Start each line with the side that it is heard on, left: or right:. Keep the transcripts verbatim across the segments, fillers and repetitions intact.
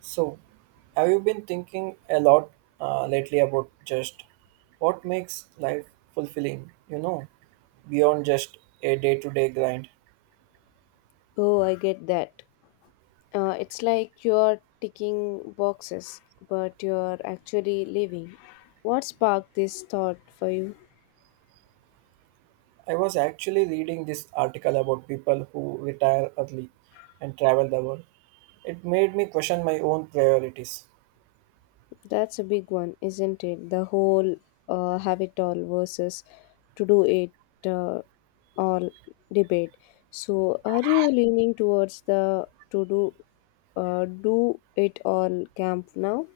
right: So, have you been thinking a lot uh, lately about just what makes life fulfilling, you know, beyond just a day to day grind?
left: Oh, I get that. Uh, it's like you're ticking boxes, but you're actually living. What sparked this thought for you?
right: I was actually reading this article about people who retire early and travel the world. It made me question my own priorities.
left: That's a big one, isn't it? The whole uh, have it all versus to do it uh, all debate. So, are you leaning towards the to do uh, do it all camp now?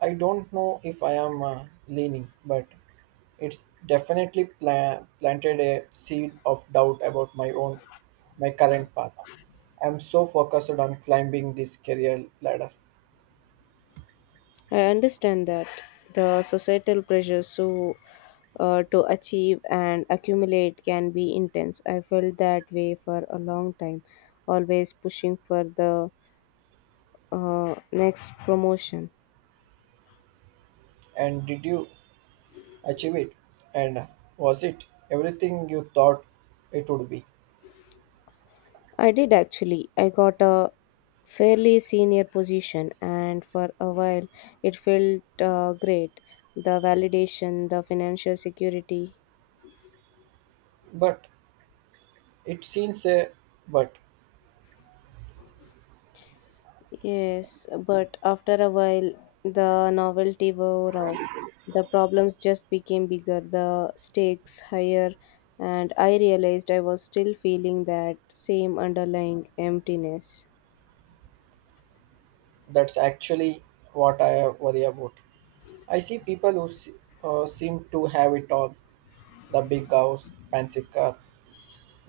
right: I don't know if I am uh, leaning, but it's definitely pla- planted a seed of doubt about my own, my current path. I'm so focused on climbing this career ladder.
left: I understand that the societal pressures so uh, to achieve and accumulate can be intense. I felt that way for a long time, always pushing for the uh, next promotion.
right: And did you achieve it? And was it everything you thought it would be?
left: I did actually. I got a fairly senior position, and for a while it felt uh, great. The validation, the financial security.
right: But it seems a but
left: Yes, but after a while, the novelty wore off. The problems just became bigger, the stakes higher, and I realized I was still feeling that same underlying emptiness.
right: that's actually what I worry about. I see people who se- uh, seem to have it all, the big house, fancy car,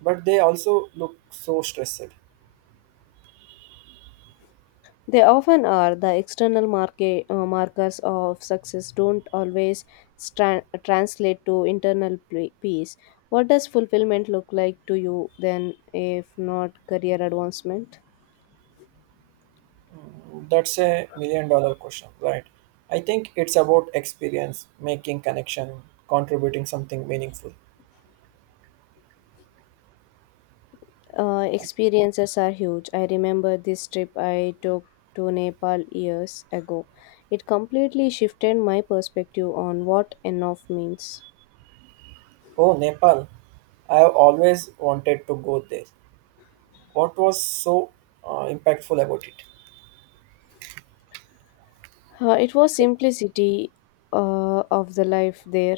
right: but they also look so stressed.
left: They often are. The external market, uh, markers of success don't always stra- translate to internal pl- peace. What does fulfillment look like to you then, if not career advancement?
right: That's a million dollar question, right? I think it's about experience, making connection, contributing something meaningful.
left: Uh, experiences are huge. I remember this trip I took to Nepal years ago. It completely shifted my perspective on what enough means.
right: Oh, Nepal. I have always wanted to go there. What was so uh, impactful about it?
left: Uh, it was simplicity uh, of the life there,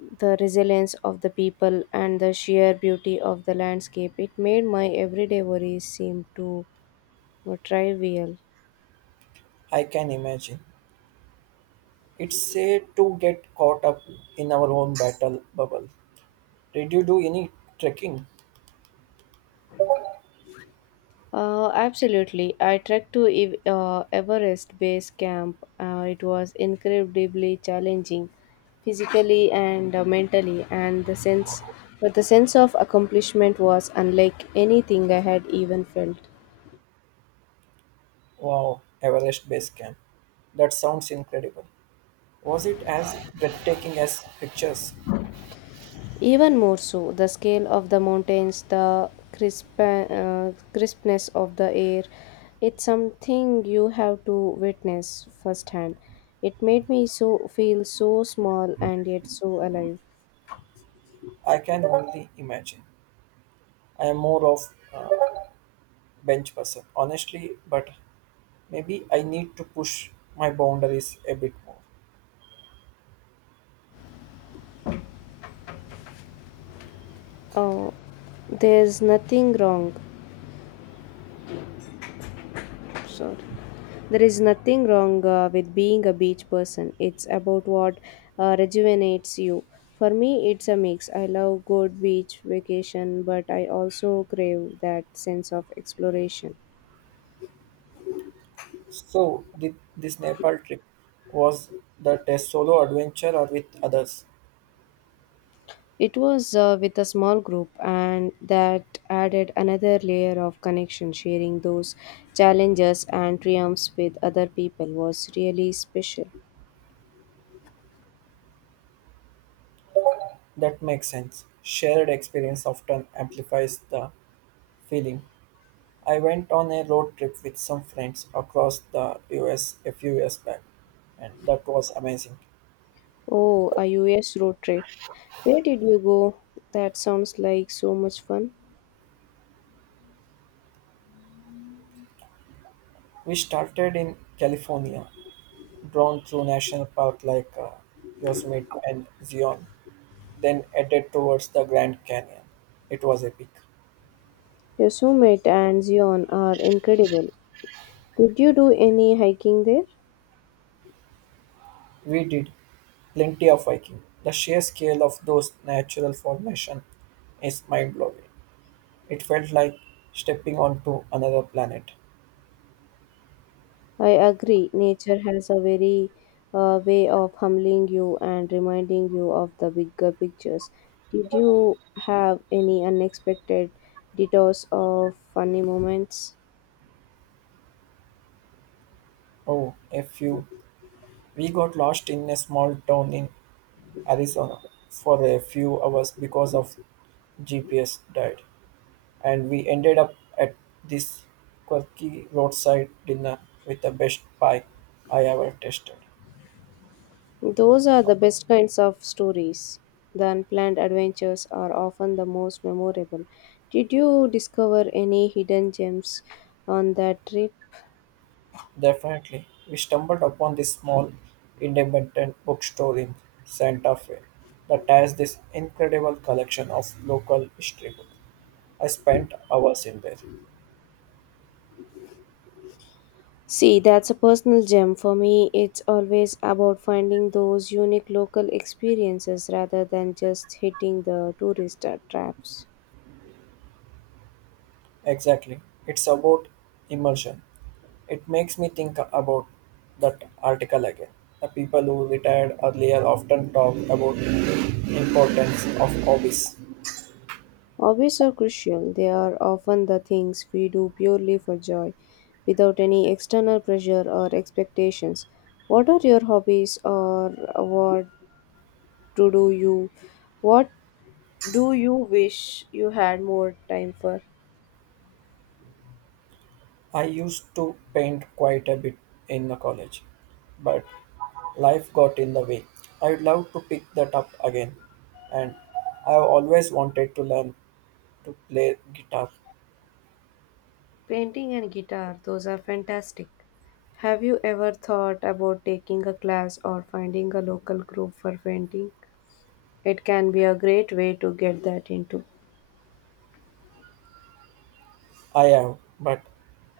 left: the resilience of the people, and the sheer beauty of the landscape. It made my everyday worries seem to uh, trivial.
right: I can imagine. It's said to get caught up in our own battle bubble. Did you do any trekking?
left: Uh, absolutely. I trekked to Ev- uh, Everest Base Camp. Uh, it was incredibly challenging, physically and uh, mentally, and the sense, but the sense of accomplishment was unlike anything I had even felt.
right: Wow, Everest Base Camp. That sounds incredible. Was it as breathtaking as pictures?
left: Even more so, the scale of the mountains, the crisp, uh, crispness of the air, it's something you have to witness firsthand. It made me so feel so small and yet so alive.
right: I can only imagine. I am more of a bench person, honestly, but maybe I need to push my boundaries a bit more.
left: Oh, there's nothing wrong. Sorry. There is nothing wrong uh, with being a beach person. It's about what uh, rejuvenates you. For me, it's a mix. I love good beach vacation, but I also crave that sense of exploration.
right: So, did this Nepal trip was that a solo adventure or with others?
left: It was uh, with a small group, and that added another layer of connection. Sharing those challenges and triumphs with other people was really special.
right: That makes sense. Shared experience often amplifies the feeling. I went on a road trip with some friends across the U S a few years back, and that was amazing.
left: Oh, a U S road trip. Where did you go? That sounds like so much fun.
right: We started in California, drawn through national park like uh, Yosemite and Zion, then headed towards the Grand Canyon. It was epic.
left: Yosemite and Zion are incredible. Did you do any hiking there?
right: We did plenty of hiking. The sheer scale of those natural formations is mind blowing. It felt like stepping onto another planet.
left: I agree, nature has a very uh, way of humbling you and reminding you of the bigger pictures. Did you have any unexpected detours or funny moments?
right: Oh, a few. We got lost in a small town in Arizona for a few hours because of G P S died, and we ended up at this quirky roadside dinner with the best pie I ever tasted.
left: Those are the best kinds of stories. The unplanned adventures are often the most memorable. Did you discover any hidden gems on that trip?
right: Definitely, we stumbled upon this small independent bookstore in Santa Fe that has this incredible collection of local history books. I spent hours in there.
left: See, that's a personal gem. For me, it's always about finding those unique local experiences rather than just hitting the tourist uh, traps.
right: Exactly. It's about immersion. It makes me think about that article again. The people who retired earlier often talk about importance of hobbies.
left: Hobbies are crucial. They are often the things we do purely for joy, without any external pressure or expectations. What are your hobbies, or what to do you what do you wish you had more time for?
right: I used to paint quite a bit in the college, but life got in the way. I'd love to pick that up again, and I've always wanted to learn to play guitar.
left: Painting and guitar, those are fantastic. Have you ever thought about taking a class or finding a local group for painting? It can be a great way to get that into.
right: I am, but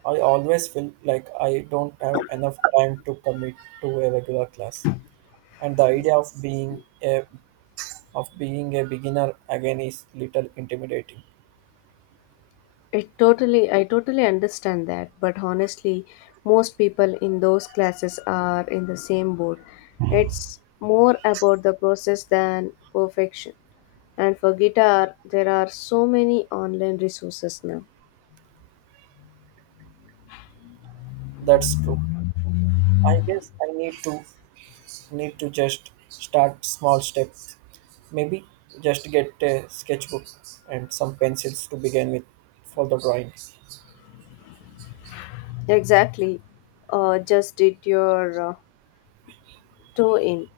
right: I always feel like I don't have enough time to commit to a regular class. And the idea of being a of being a beginner again is little intimidating.
left: It totally, I totally understand that, but honestly, most people in those classes are in the same boat. It's more about the process than perfection. And for guitar, there are so many online resources now.
right: That's true. I guess I need to need to just start small steps. Maybe just get a sketchbook and some pencils to begin with for the drawing.
left: Exactly. Uh, just did your uh, throw in.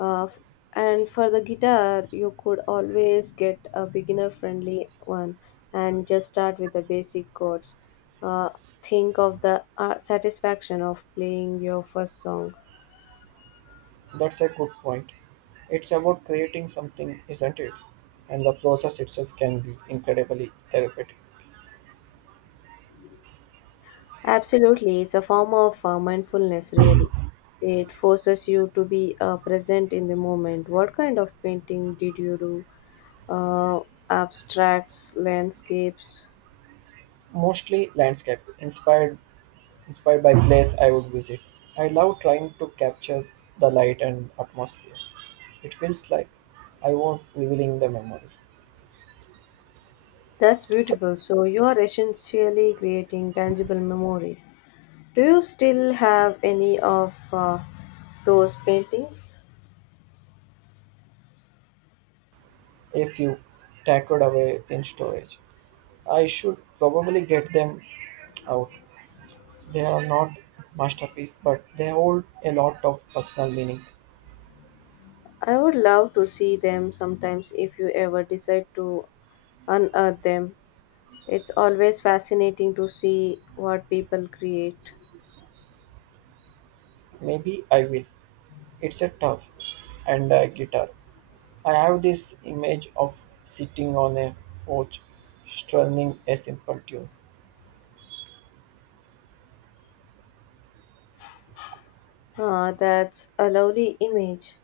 left: Uh, f- and for the guitar, you could always get a beginner friendly one and just start with the basic chords. Uh, think of the uh, satisfaction of playing your first song.
right: That's a good point. It's about creating something, isn't it? And the process itself can be incredibly therapeutic.
left: Absolutely, it's a form of uh, mindfulness, really. It forces you to be uh, present in the moment. What kind of painting did you do? Uh, Abstracts, landscapes?
right: Mostly landscape, inspired inspired by place I would visit. I love trying to capture the light and atmosphere. It feels like I won't revealing the memory.
left: That's beautiful. So you are essentially creating tangible memories. Do you still have any of uh, those paintings?
right: If you tackled away in storage, I should probably get them out. They are not masterpiece, but they hold a lot of personal meaning.
left: I would love to see them sometimes if you ever decide to unearth them. It's always fascinating to see what people create.
right: Maybe I will. It's a tough and a guitar. I have this image of sitting on a porch strumming a simple tune.
left: Ah, that's a lovely image.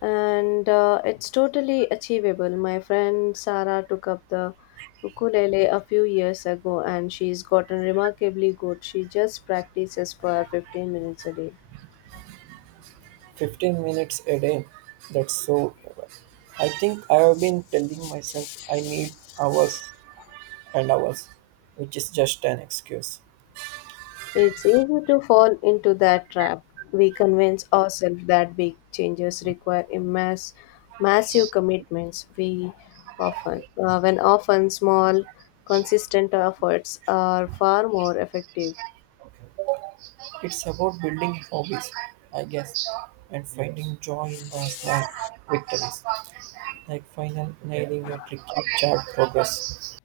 left: And uh, it's totally achievable. My friend Sarah took up the ukulele a few years ago and she's gotten remarkably good. She just practices for fifteen minutes a day.
right: fifteen minutes a day. That's so well. I think I have been telling myself I need hours and hours, which is just an excuse.
left: It's easy to fall into that trap. We convince ourselves that big changes require immense, massive commitments. We often, uh, when often small, consistent efforts are far more effective.
right: It's about building hobbies, I guess, and yes, finding joy in the small victories, like final nailing a tricky chart progress.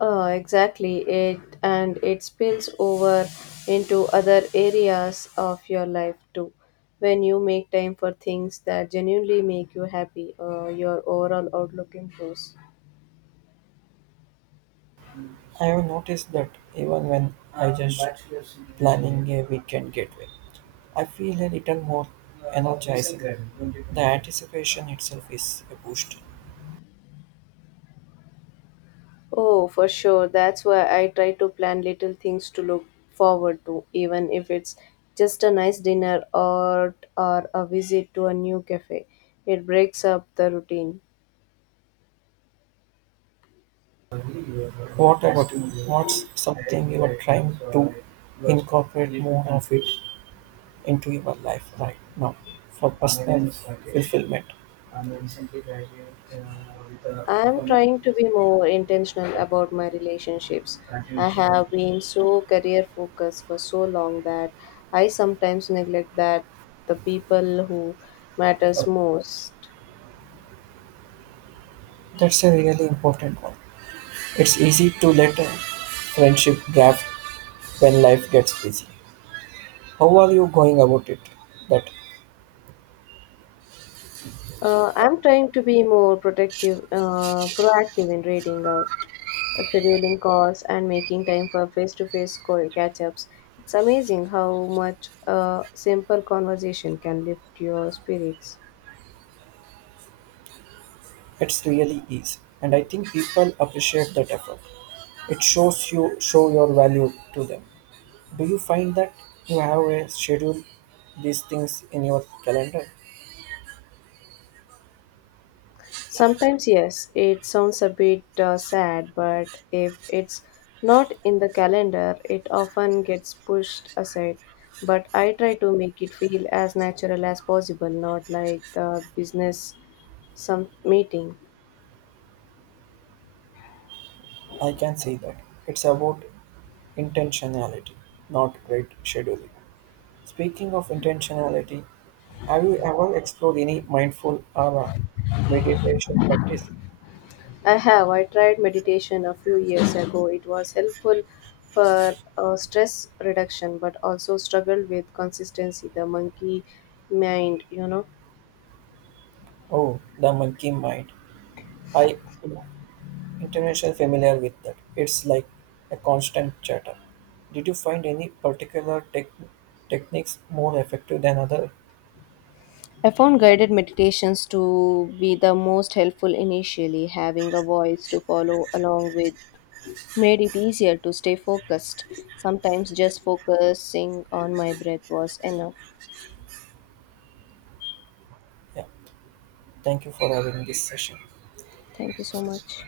left: Uh, exactly, it and it spills over into other areas of your life too. When you make time for things that genuinely make you happy, uh, your overall outlook improves.
right: I have noticed that even when I just planning a weekend getaway, I feel a little more energizing. The anticipation itself is a boost.
left: Oh, for sure, that's why I try to plan little things to look forward to, even if it's just a nice dinner or or a visit to a new cafe. It breaks up the routine.
right: What about you? What's something you are trying to incorporate more of it into your life right now for personal fulfillment?
left: I'm trying to be more intentional about my relationships. I have been so career focused for so long that I sometimes neglect that the people who matters most.
right: That's a really important one. It's easy to let a friendship drift when life gets busy. How are you going about it? That
left: Uh, I'm trying to be more protective, uh, proactive in reading out, uh, scheduling calls, and making time for face-to-face call catch-ups. It's amazing how much a simple conversation can lift your spirits.
right: it's really easy, and I think people appreciate that effort. It shows you show your value to them. Do you find that you have a schedule these things in your calendar?
left: Sometimes, yes, it sounds a bit uh, sad, but if it's not in the calendar, it often gets pushed aside. But I try to make it feel as natural as possible, not like the business some meeting.
right: I can see that. It's about intentionality, not great scheduling. Speaking of intentionality, have you ever explored any mindful or meditation practice?
left: I have. I tried meditation a few years ago. It was helpful for uh, stress reduction, but also struggled with consistency, the monkey mind, you know.
right: Oh, the monkey mind. I am internationally familiar with that. It's like a constant chatter. Did you find any particular tech techniques more effective than other?
left: I found guided meditations to be the most helpful initially. Having a voice to follow along with made it easier to stay focused. Sometimes just focusing on my breath was enough.
right: Yeah. Thank you for having this session.
left: Thank you so much.